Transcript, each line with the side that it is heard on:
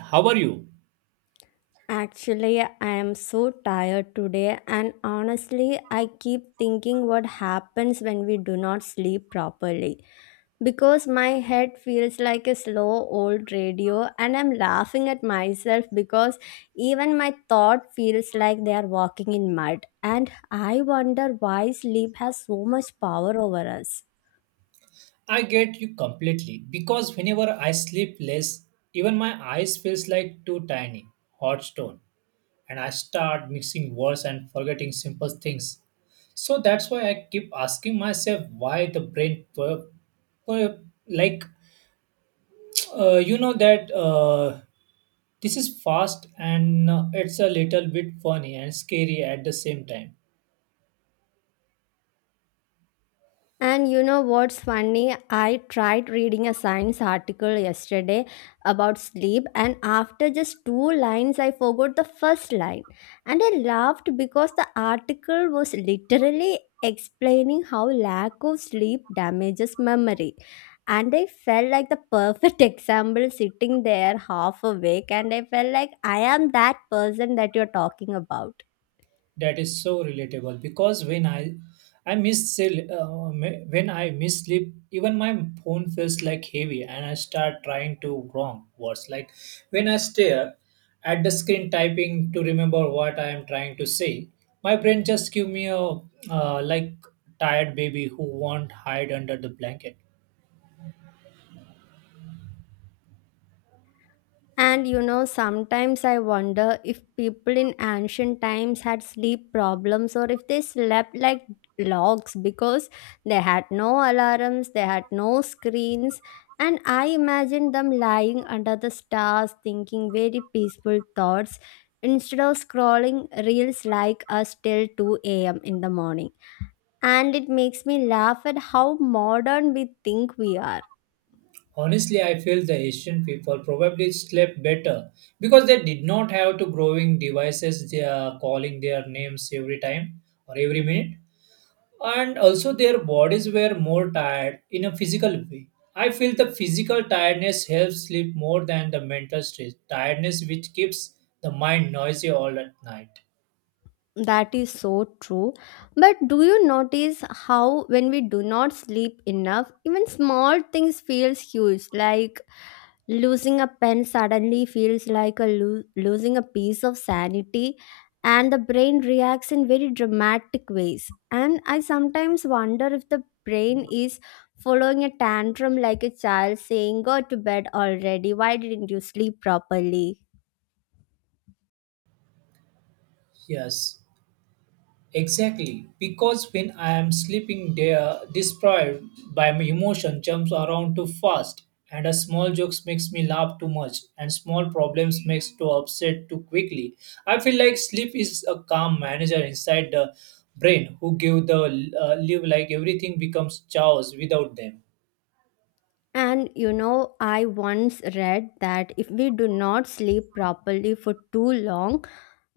right: How are you?
left: Actually, I am so tired today, and honestly, I keep thinking what happens when we do not sleep properly. Because my head feels like a slow old radio, and I'm laughing at myself because even my thought feels like they are walking in mud. And I wonder why sleep has so much power over us.
right: I get you completely because whenever I sleep less, even my eyes feels like too tiny, hot stone, and I start mixing words and forgetting simple things. So that's why I keep asking myself why the brain, per, per, like you know that this is fast and it's a little bit funny and scary at the same time.
left: And you know what's funny? I tried reading a science article yesterday about sleep, and after just two lines, I forgot the first line. And I laughed because the article was literally explaining how lack of sleep damages memory. And I felt like the perfect example sitting there half awake, and I felt like I am that person that you're talking about.
right: That is so relatable because when I miss sleep even my phone feels like heavy and I start trying to wrong words like when I stare at the screen typing to remember what I am trying to say my brain just give me a uh, like tired baby who won't hide under the blanket.
left: And you know, sometimes I wonder if people in ancient times had sleep problems or if they slept like logs because they had no alarms, they had no screens. And I imagine them lying under the stars thinking very peaceful thoughts instead of scrolling reels like us till 2 a.m. in the morning. And it makes me laugh at how modern we think we are.
right: Honestly, I feel the Asian people probably slept better because they did not have to growing devices they are calling their names every time or every minute. And also their bodies were more tired in a physical way. I feel the physical tiredness helps sleep more than the mental stress, tiredness which keeps the mind noisy all at night.
left: That is so true. But do you notice how, when we do not sleep enough, even small things feels huge? Like losing a pen suddenly feels like a losing a piece of sanity, and the brain reacts in very dramatic ways. And I sometimes wonder if the brain is following a tantrum like a child saying, "Go to bed already. Why didn't you sleep properly?"
right: Yes. Exactly, because when I am sleeping there, destroyed by my emotion jumps around too fast, and a small jokes makes me laugh too much, and small problems makes to upset too quickly. I feel like sleep is a calm manager inside the brain who give the live like everything becomes chaos without them.
left: And you know, I once read that if we do not sleep properly for too long,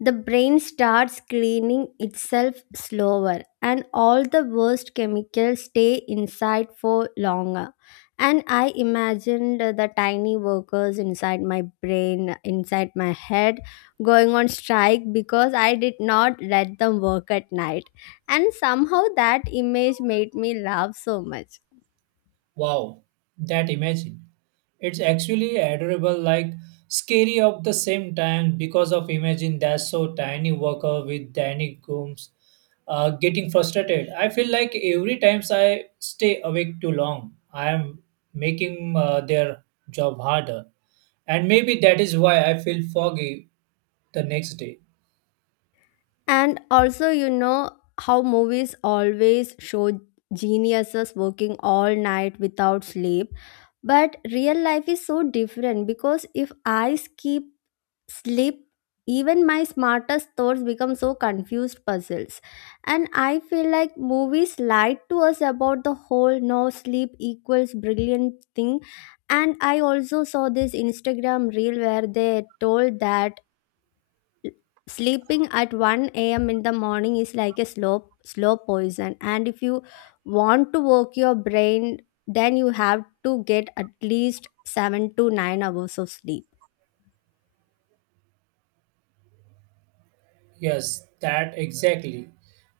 left: the brain starts cleaning itself slower and all the worst chemicals stay inside for longer. And I imagined the tiny workers inside my brain, inside my head, going on strike because I did not let them work at night. And somehow that image made me laugh so much.
right: Wow, that imagine. It's actually adorable, like scary at the same time because of imagine that's so tiny worker with tiny gooms getting frustrated. I feel like every times I stay awake too long, I am making their job harder. And maybe that is why I feel foggy the next day.
left: And also, you know how movies always show geniuses working all night without sleep. But real life is so different because if I skip sleep, even my smartest thoughts become so confused puzzles. And I feel like movies lied to us about the whole no sleep equals brilliant thing. And I also saw this Instagram reel where they told that sleeping at 1 a.m. in the morning is like a slow poison, and if you want to work your brain, then you have to get at least 7 to 9 hours of sleep.
right: Yes, that exactly.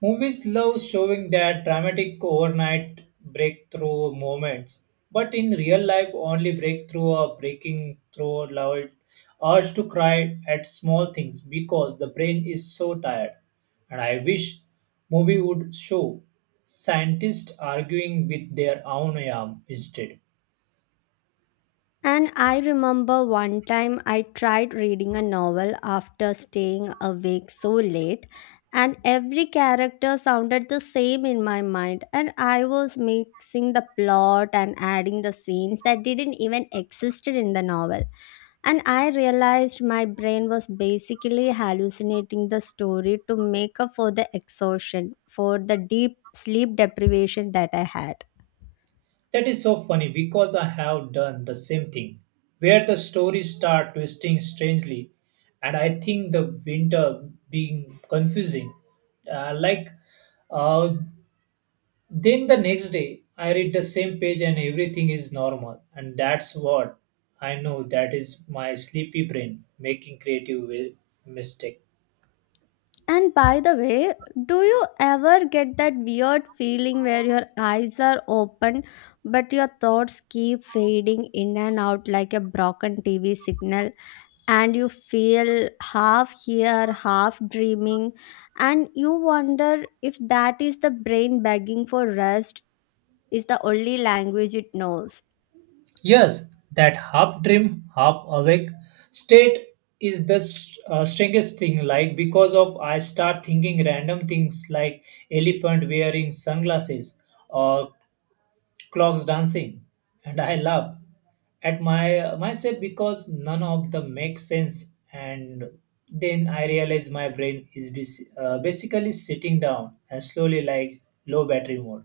right: Movies love showing that dramatic overnight breakthrough moments, but in real life, only breakthrough or breaking through loud urge to cry at small things because the brain is so tired. And I wish movie would show scientists arguing with their own arm instead.
left: And I remember one time I tried reading a novel after staying awake so late, and every character sounded the same in my mind, and I was mixing the plot and adding the scenes that didn't even exist in the novel. And I realized my brain was basically hallucinating the story to make up for the exhaustion, for the deep sleep deprivation that I had.
right: That is so funny because I have done the same thing, where the stories start twisting strangely, and I think the winter being confusing. Uh, like, uh, then the next day I read the same page and everything is normal, and that's what I know. That is my sleepy brain making mistake.
left: And by the way, do you ever get that weird feeling where your eyes are open but your thoughts keep fading in and out like a broken TV signal, and you feel half here, half dreaming, and you wonder if that is the brain begging for rest is the only language it knows?
right: Yes, that half dream, half awake state is the strangest thing. Like because of I start thinking random things like elephant wearing sunglasses or clocks dancing, and I laugh at my myself because none of them make sense. And then I realize my brain is basically sitting down and slowly like low battery mode.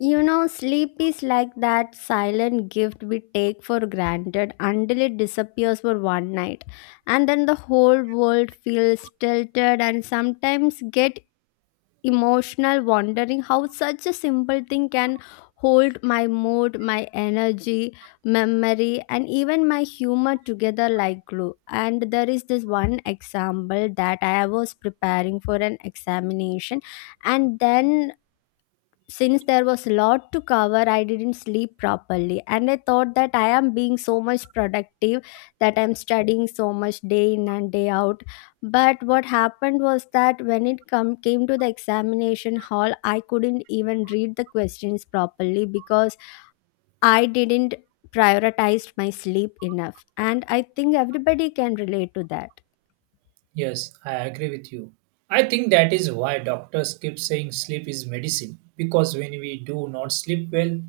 left: You know, sleep is like that silent gift we take for granted until it disappears for one night. And then the whole world feels tilted and sometimes get emotional wondering how such a simple thing can hold my mood, my energy, memory and even my humor together like glue. And there is this one example that I was preparing for an examination, and then since there was a lot to cover, I didn't sleep properly, and I thought that I am being so much productive, that I'm studying so much day in and day out. But what happened was that when it come came to the examination hall, I couldn't even read the questions properly because I didn't prioritize my sleep enough, and I think everybody can relate to that.
right: Yes, I agree with you. I think that is why doctors keep saying sleep is medicine because when we do not sleep well,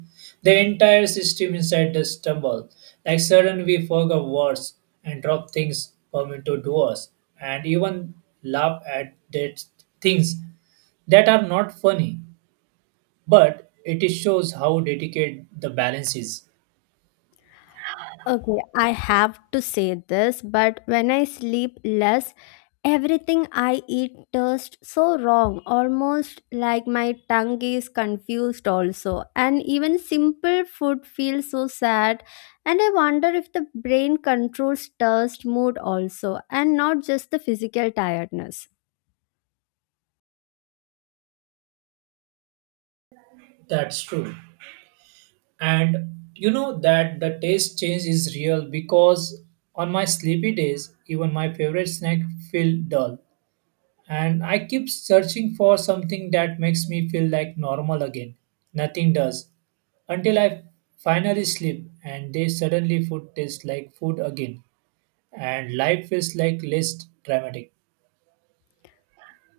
right: the entire system inside us stumble. Like suddenly we forget words and drop things come into doors and even laugh at that things that are not funny. But it shows how delicate the balance is.
left: Okay, I have to say this, but when I sleep less, everything I eat tastes so wrong, almost like my tongue is confused, also. And even simple food feels so sad. And I wonder if the brain controls taste mood also, and not just the physical tiredness.
right: That's true. And you know that the taste change is real because on my sleepy days even my favorite snack feel dull and I keep searching for something that makes me feel like normal again. Nothing does until I finally sleep and they suddenly food tastes like food again and life feels like less dramatic.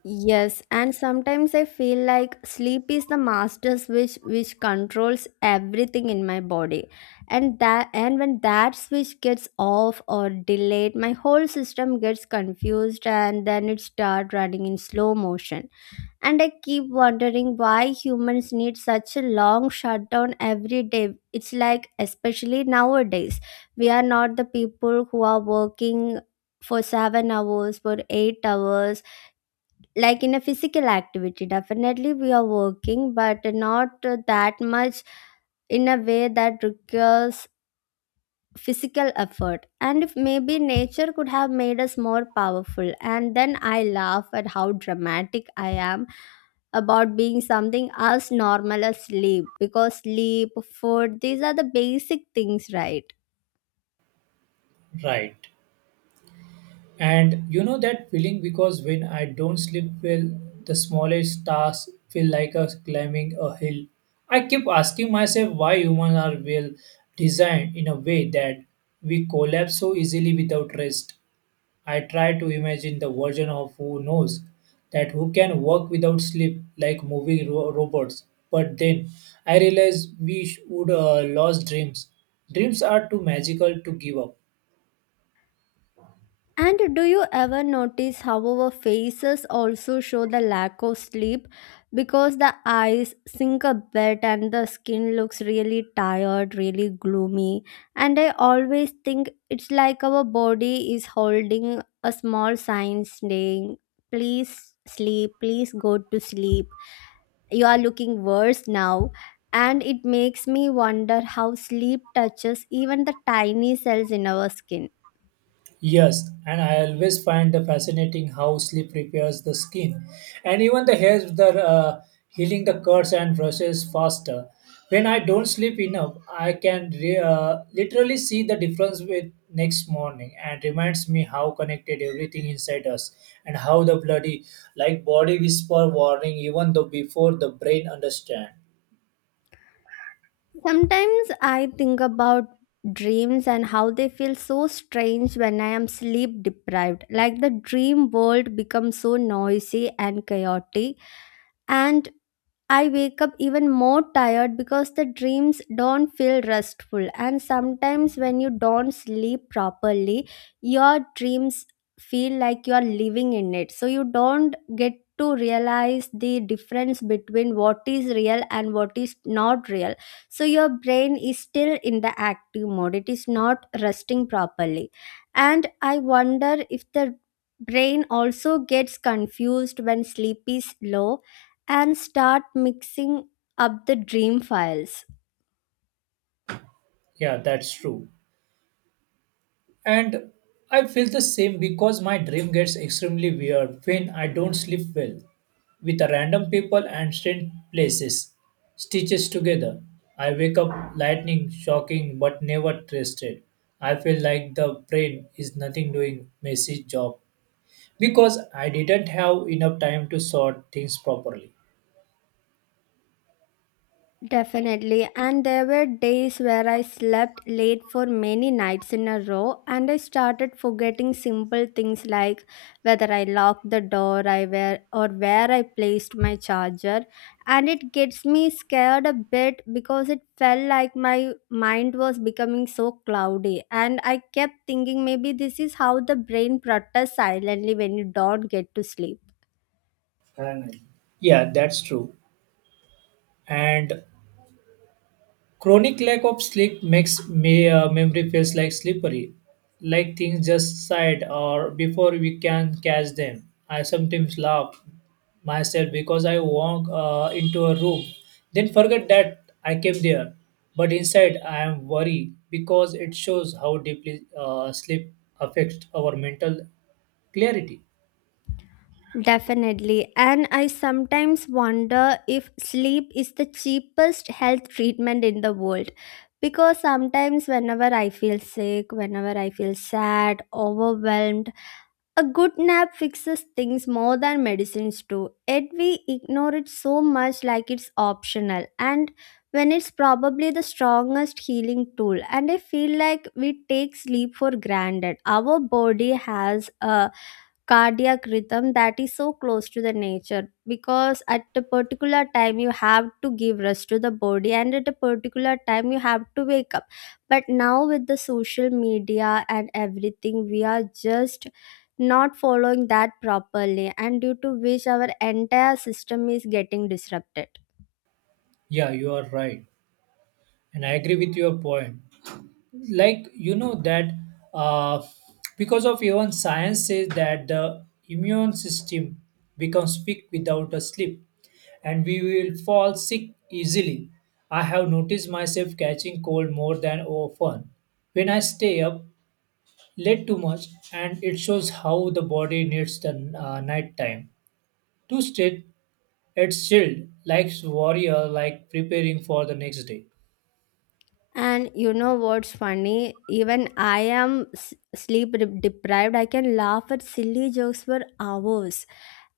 left: Yes, and sometimes I feel like sleep is the master switch which controls everything in my body. And that, and when that switch gets off or delayed, my whole system gets confused and then it starts running in slow motion. And I keep wondering why humans need such a long shutdown every day. It's like, especially nowadays, we are not the people who are working for 7 hours, for 8 hours. Like, in a physical activity definitely we are working, but not that much in a way that requires physical effort. And if maybe nature could have made us more powerful, and then I laugh at how dramatic I am about being something as normal as sleep, because sleep, food, these are the basic things, right?
right: Right. And you know that feeling because when I don't sleep well, the smallest tasks feel like us climbing a hill. I keep asking myself why humans are well designed in a way that we collapse so easily without rest. I try to imagine the version of who knows that who can work without sleep like moving robots. But then I realize we would lost dreams. Dreams are too magical to give up.
left: And do you ever notice how our faces also show the lack of sleep because the eyes sink a bit and the skin looks really tired, really gloomy? And I always think it's like our body is holding a small sign saying, "Please sleep, please go to sleep. You are looking worse now." And it makes me wonder how sleep touches even the tiny cells in our skin.
right: Yes, and I always find the fascinating how sleep repairs the skin and even the hair, the healing the cuts and brushes faster. When I don't sleep enough, I can literally see the difference with next morning and reminds me how connected everything inside us and how the bloody like body whisper warning even though before the brain understand.
left: Sometimes I think about dreams and how they feel so strange when I am sleep deprived. Like the dream world becomes so noisy and chaotic, and I wake up even more tired because the dreams don't feel restful. And sometimes, when you don't sleep properly, your dreams feel like you are living in it. So, you don't get to realize the difference between what is real and what is not real. So, your brain is still in the active mode, it is not resting properly. And I wonder if the brain also gets confused when sleep is low and start mixing up the dream files.
right: Yeah, that's true. And I feel the same because my dream gets extremely weird when I don't sleep well with a random people and strange places stitches together. I wake up lightning, shocking, but never trusted. I feel like the brain is nothing doing messy job because I didn't have enough time to sort things properly.
left: Definitely. And there were days where I slept late for many nights in a row, and I started forgetting simple things like whether I locked the door I where or where I placed my charger. And it gets me scared a bit because it felt like my mind was becoming so cloudy. And I kept thinking maybe this is how the brain protests silently when you don't get to sleep.
right: Finally. Yeah, that's true. And chronic lack of sleep makes me memory feels like slippery, like things just slide or before we can catch them. I sometimes laugh myself because I walk into a room, then forget that I came there. But inside, I am worried because it shows how deeply sleep affects our mental clarity.
left: Definitely. And I sometimes wonder if sleep is the cheapest health treatment in the world. Because sometimes, whenever I feel sick, whenever I feel sad, overwhelmed, a good nap fixes things more than medicines do. Yet we ignore it so much like it's optional, and when it's probably the strongest healing tool. And I feel like we take sleep for granted. Our body has a cardiac rhythm that is so close to the nature, because at a particular time you have to give rest to the body and at a particular time you have to wake up. But now with the social media and everything, we are just not following that properly, and due to which our entire system is getting disrupted.
right: Yeah, you are right, and I agree with your point. Like you know that uh, because of even science says that the immune system becomes weak without a sleep and we will fall sick easily. I have noticed myself catching cold more than often when I stay up late too much, and it shows how the body needs the night time to stay it's chilled like warrior like preparing for the next day.
left: And you know what's funny? Even I am sleep deprived. I can laugh at silly jokes for hours,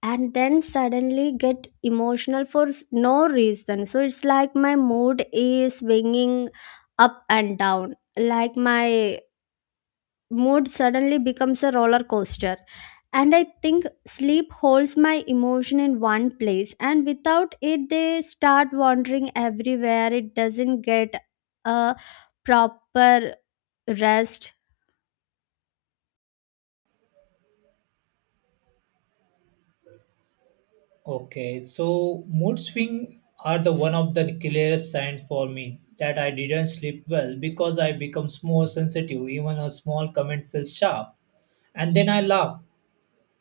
left: and then suddenly get emotional for no reason. So it's like my mood is swinging up and down, like my mood suddenly becomes a roller coaster. And I think sleep holds my emotion in one place, and without it they start wandering everywhere. It doesn't get a proper rest.
right: Okay, so mood swing are the one of the clearest sign for me that I didn't sleep well because I becomes more sensitive. Even a small comment feels sharp, and then I laugh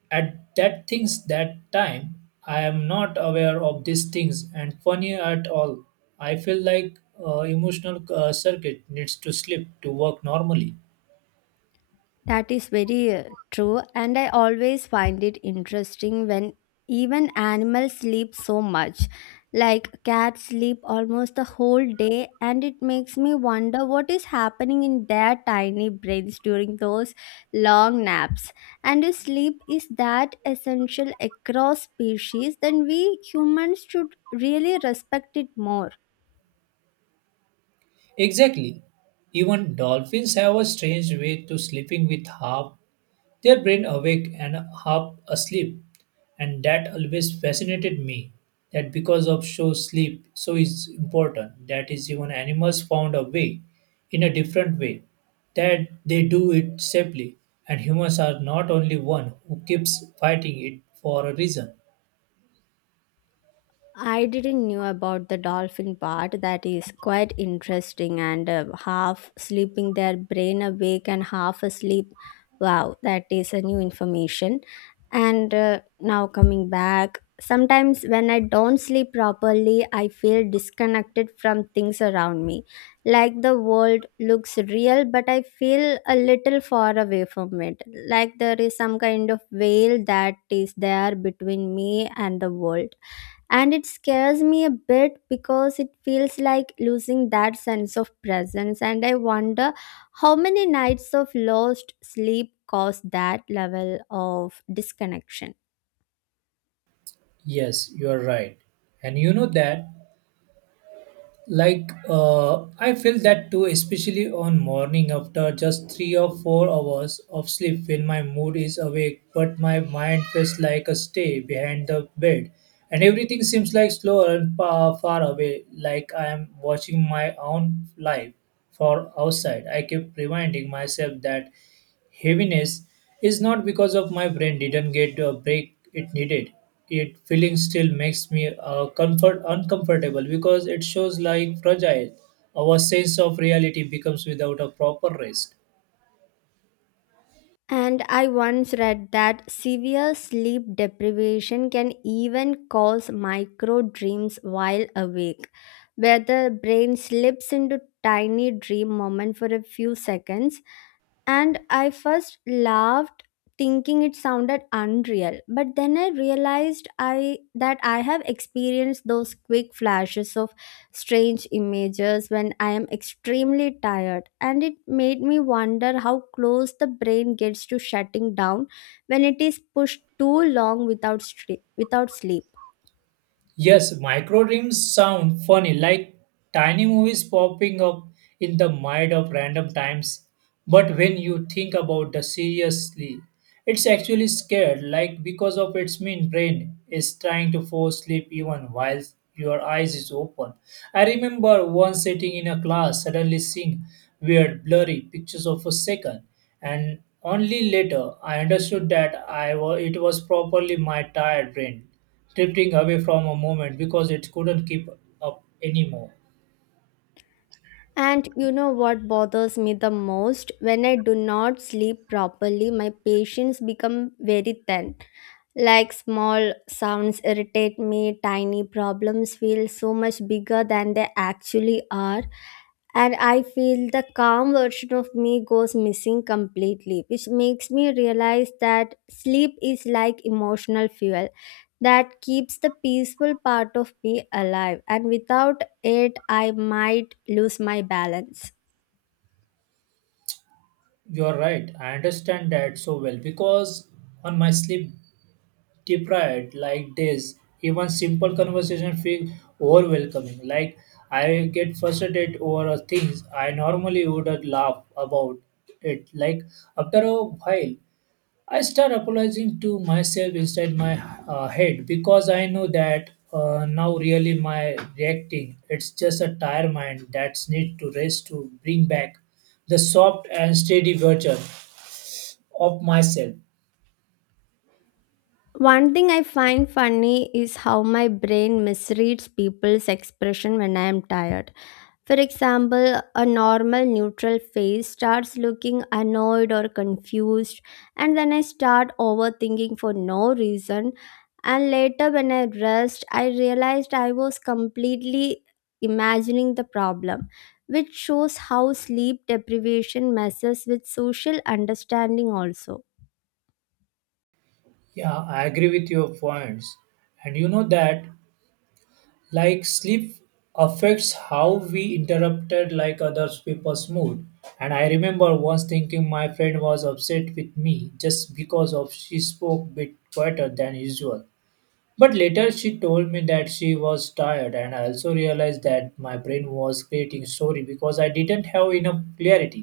right: at that things that time. I am not aware of these things and funny at all. I feel like emotional circuit needs to sleep to work normally.
left: That is very true, and I always find it interesting when even animals sleep so much. Like cats sleep almost the whole day, and it makes me wonder what is happening in their tiny brains during those long naps. And if sleep is that essential across species, then we humans should really respect it more.
right: Exactly. Even dolphins have a strange way to sleeping with half their brain awake and half asleep. And that always fascinated me. That because of show sleep so is important. That is even animals found a way in a different way. That they do it safely. And humans are not only one who keeps fighting it for a reason.
left: I didn't knew about the dolphin part. That is quite interesting. And half sleeping, their brain awake and half asleep. Wow, that is a new information. And now coming back, sometimes when I don't sleep properly, I feel disconnected from things around me. Like the world looks real, but I feel a little far away from it. Like there is some kind of veil that is there between me and the world, and it scares me a bit because it feels like losing that sense of presence. And I wonder how many nights of lost sleep cause that level of disconnection.
right: Yes, you are right. And you know that like I feel that too especially on morning after just 3 or 4 hours of sleep when my mood is awake but my mind feels like a stay behind the bed, and everything seems like slower and far, far away like I am watching my own life for outside. I keep reminding myself that heaviness is not because of my brain didn't get a break it needed. It feeling still makes me comfort uncomfortable because it shows like fragile. Our sense of reality becomes without a proper rest.
left: And I once read that severe sleep deprivation can even cause micro dreams while awake, where the brain slips into tiny dream moment for a few seconds, and I first laughed thinking it sounded unreal, but then I realized I that I have experienced those quick flashes of strange images when I am extremely tired, and it made me wonder how close the brain gets to shutting down when it is pushed too long without sleep.
right: Yes, micro dreams sound funny, like tiny movies popping up in the mind of random times. But when you think about the seriously, it's actually scared, like because of its mean brain is trying to force sleep even while your eyes is open. I remember once sitting in a class, suddenly seeing weird, blurry pictures of a second, and only later I understood that it was properly my tired brain drifting away from a moment because it couldn't keep up anymore.
left: And you know what bothers me the most? When I do not sleep properly, my patience become very thin. Like small sounds irritate me, tiny problems feel so much bigger than they actually are. And I feel the calm version of me goes missing completely, which makes me realize that sleep is like emotional fuel that keeps the peaceful part of me alive. And without it, I might lose my balance.
right: You're right. I understand that so well because on my sleep deprived like days, even simple conversation feel overwhelming. Like I get frustrated over things I normally would laugh about it. Like after a while, I start apologizing to myself inside my head because I know that now really my reacting. It's just a tired mind that's need to rest to bring back the soft and steady version of myself.
left: One thing I find funny is how my brain misreads people's expression when I am tired. For example, a normal neutral face starts looking annoyed or confused, and then I start overthinking for no reason. And later, when I rest, I realized I was completely imagining the problem, which shows how sleep deprivation messes with social understanding also.
right: Yeah, I agree with your points. And you know that like sleep affects how we interrupted like others people's mood. And I remember once thinking my friend was upset with me just because of she spoke bit quieter than usual. But later she told me that she was tired, and I also realized that my brain was creating story because I didn't have enough clarity.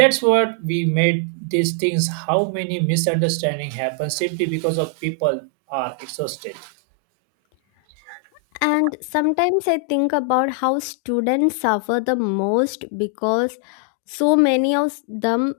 right: That's what we made these things. How many misunderstanding happen simply because of people are exhausted.
left: And sometimes I think about how students suffer the most because so many of them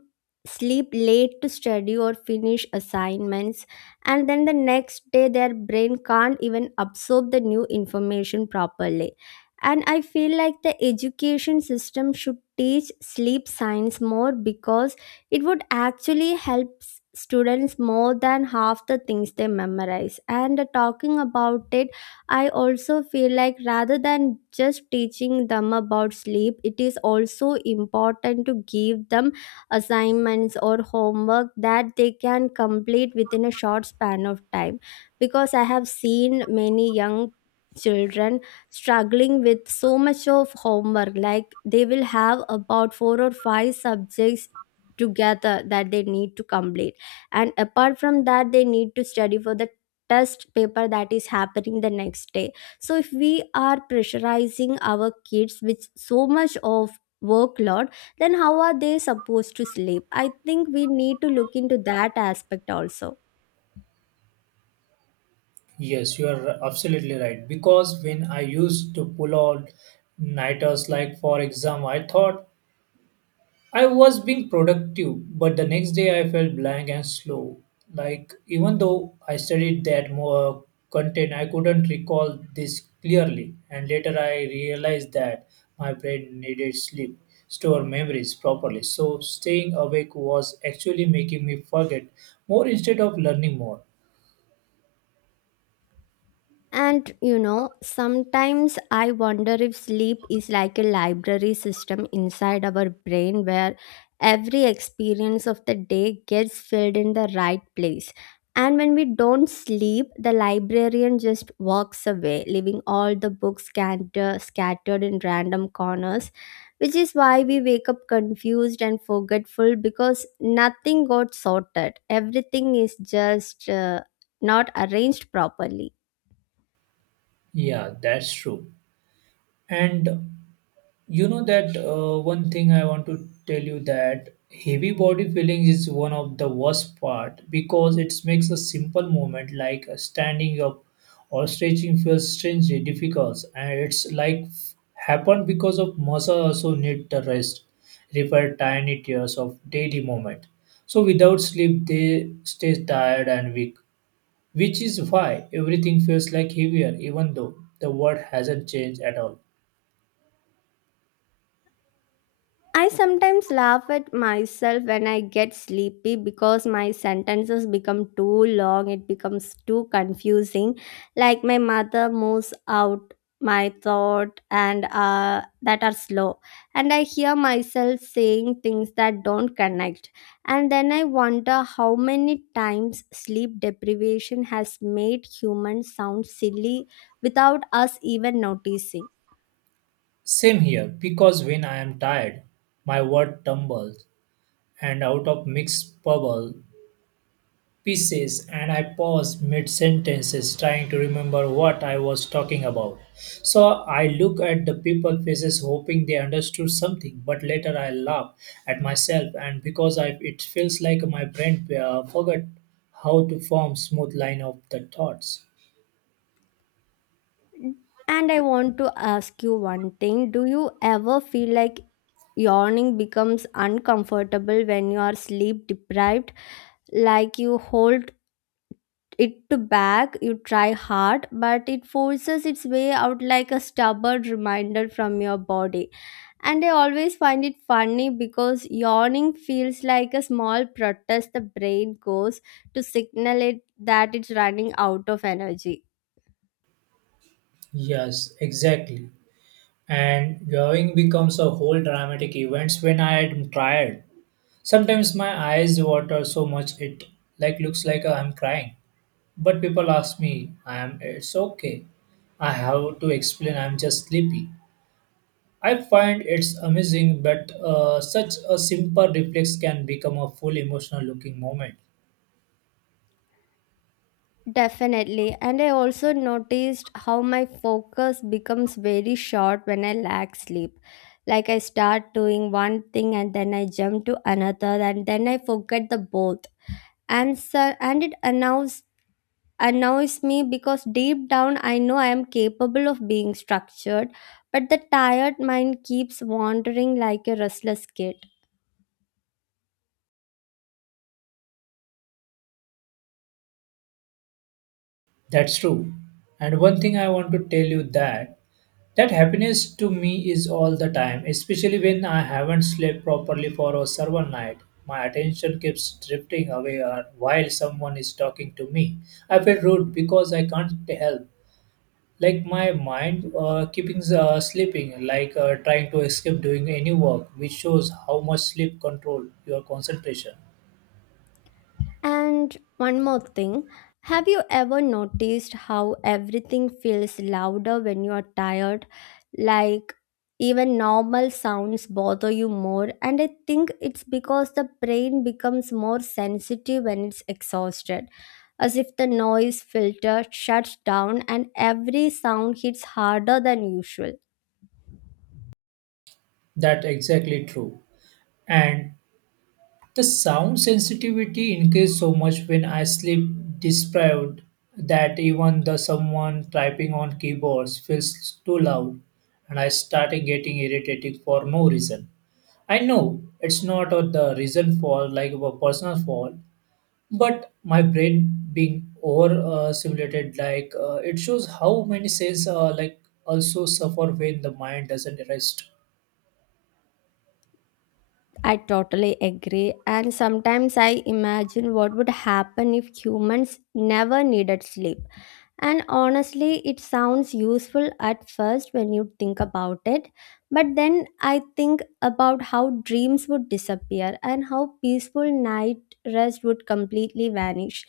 left: sleep late to study or finish assignments, and then the next day their brain can't even absorb the new information properly. And I feel like the education system should teach sleep science more because it would actually help students more than half the things they memorize. And talking about it, I also feel like rather than just teaching them about sleep, it is also important to give them assignments or homework that they can complete within a short span of time. Because I have seen many young children struggling with so much of homework, like they will have about four or five subjects together that they need to complete, and apart from that they need to study for the test paper that is happening the next day. So if we are pressurizing our kids with so much of workload, then how are they supposed to sleep? I think we need to look into that aspect also.
right: Yes, you are absolutely right. Because when I used to pull out nighters, like for example, I thought I was being productive, but the next day I felt blank and slow. Like, even though I studied that more content, I couldn't recall this clearly. And later I realized that my brain needed sleep, store memories properly. So, staying awake was actually making me forget more instead of learning more.
left: And you know, sometimes I wonder if sleep is like a library system inside our brain where every experience of the day gets filled in the right place. And when we don't sleep, the librarian just walks away, leaving all the books scattered in random corners, which is why we wake up confused and forgetful because nothing got sorted. Everything is just not arranged properly.
right: Yeah, that's true. And you know that one thing I want to tell you that heavy body feelings is one of the worst part because it makes a simple movement like standing up or stretching feels strangely difficult, and it's like happened because of muscle also need the rest repair tiny tears of daily movement. So without sleep they stay tired and weak, which is why everything feels like heavier even though the world hasn't changed at all.
left: I sometimes laugh at myself when I get sleepy because my sentences become too long, it becomes too confusing. Like my mother moves out my thought, and that are slow, and I hear myself saying things that don't connect, and then I wonder how many times sleep deprivation has made humans sound silly without us even noticing.
right: Same here, because when I am tired, my word tumbles, and out of mixed bubble pieces, and I pause mid sentences trying to remember what I was talking about. So I look at the people faces, hoping they understood something, but later I laugh at myself, and because I, it feels like my brain forgot how to form smooth line of the thoughts.
left: And I want to ask you one thing. Do you ever feel like yawning becomes uncomfortable when you are sleep deprived? Like you hold it to back, you try hard, but it forces its way out like a stubborn reminder from your body. And I always find it funny because yawning feels like a small protest the brain goes to signal it that it's running out of energy.
right: Yes, exactly. And drawing becomes a whole dramatic events when I am tired. Sometimes my eyes water so much it like looks like I'm crying. But people ask me, I am it's okay. I have to explain I'm just sleepy. I find it's amazing but such a simple reflex can become a full emotional looking moment.
left: Definitely. And I also noticed how my focus becomes very short when I lack sleep. Like I start doing one thing and then I jump to another and then I forget the both. And so, and it annoys me because deep down I know I am capable of being structured, but the tired mind keeps wandering like a restless kid.
right: That's true. And one thing I want to tell you that that happiness to me is all the time, especially when I haven't slept properly for a several night. My attention keeps drifting away while someone is talking to me. I feel rude because I can't help. Like my mind keeping sleeping, like trying to escape doing any work, which shows how much sleep control your concentration.
left: And one more thing, have you ever noticed how everything feels louder when you are tired? Like even normal sounds bother you more, and I think it's because the brain becomes more sensitive when it's exhausted, as if the noise filter shuts down and every sound hits harder than usual.
right: That exactly true. And the sound sensitivity increased so much when I sleep deprived that even the someone typing on keyboards feels too loud and I started getting irritated for no reason. I know it's not the reason for like a personal fault, but my brain being over simulated like it shows how many cells like also suffer when the mind doesn't rest.
left: I totally agree, and sometimes I imagine what would happen if humans never needed sleep. And honestly, it sounds useful at first when you think about it. But then I think about how dreams would disappear and how peaceful night rest would completely vanish.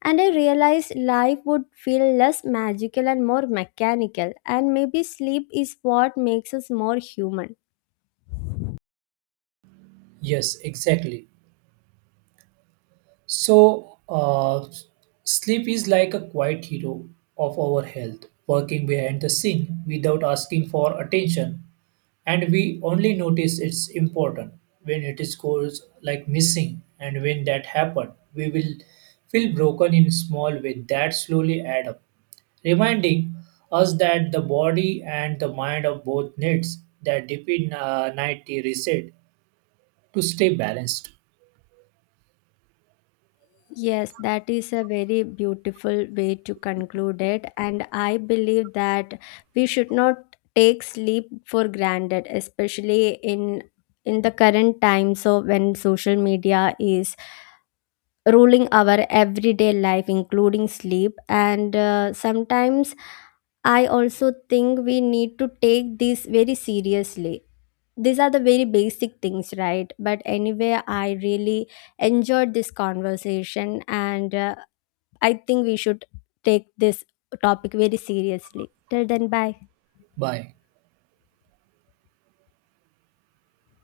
left: And I realized life would feel less magical and more mechanical. And maybe sleep is what makes us more human.
right: Yes, exactly. So, sleep is like a quiet hero of our health, working behind the scene without asking for attention, and we only notice it's important when it is goes like missing, and when that happens, we will feel broken in small way that slowly add up, reminding us that the body and the mind of both needs that deep in night reset to stay balanced.
left: Yes, that is a very beautiful way to conclude it. And I believe that we should not take sleep for granted, especially in the current time. So when social media is ruling our everyday life, including sleep, and sometimes I also think we need to take this very seriously, these are the very basic things, right? But anyway, I really enjoyed this conversation, and I think we should take this topic very seriously. Till then, bye.
right: Bye.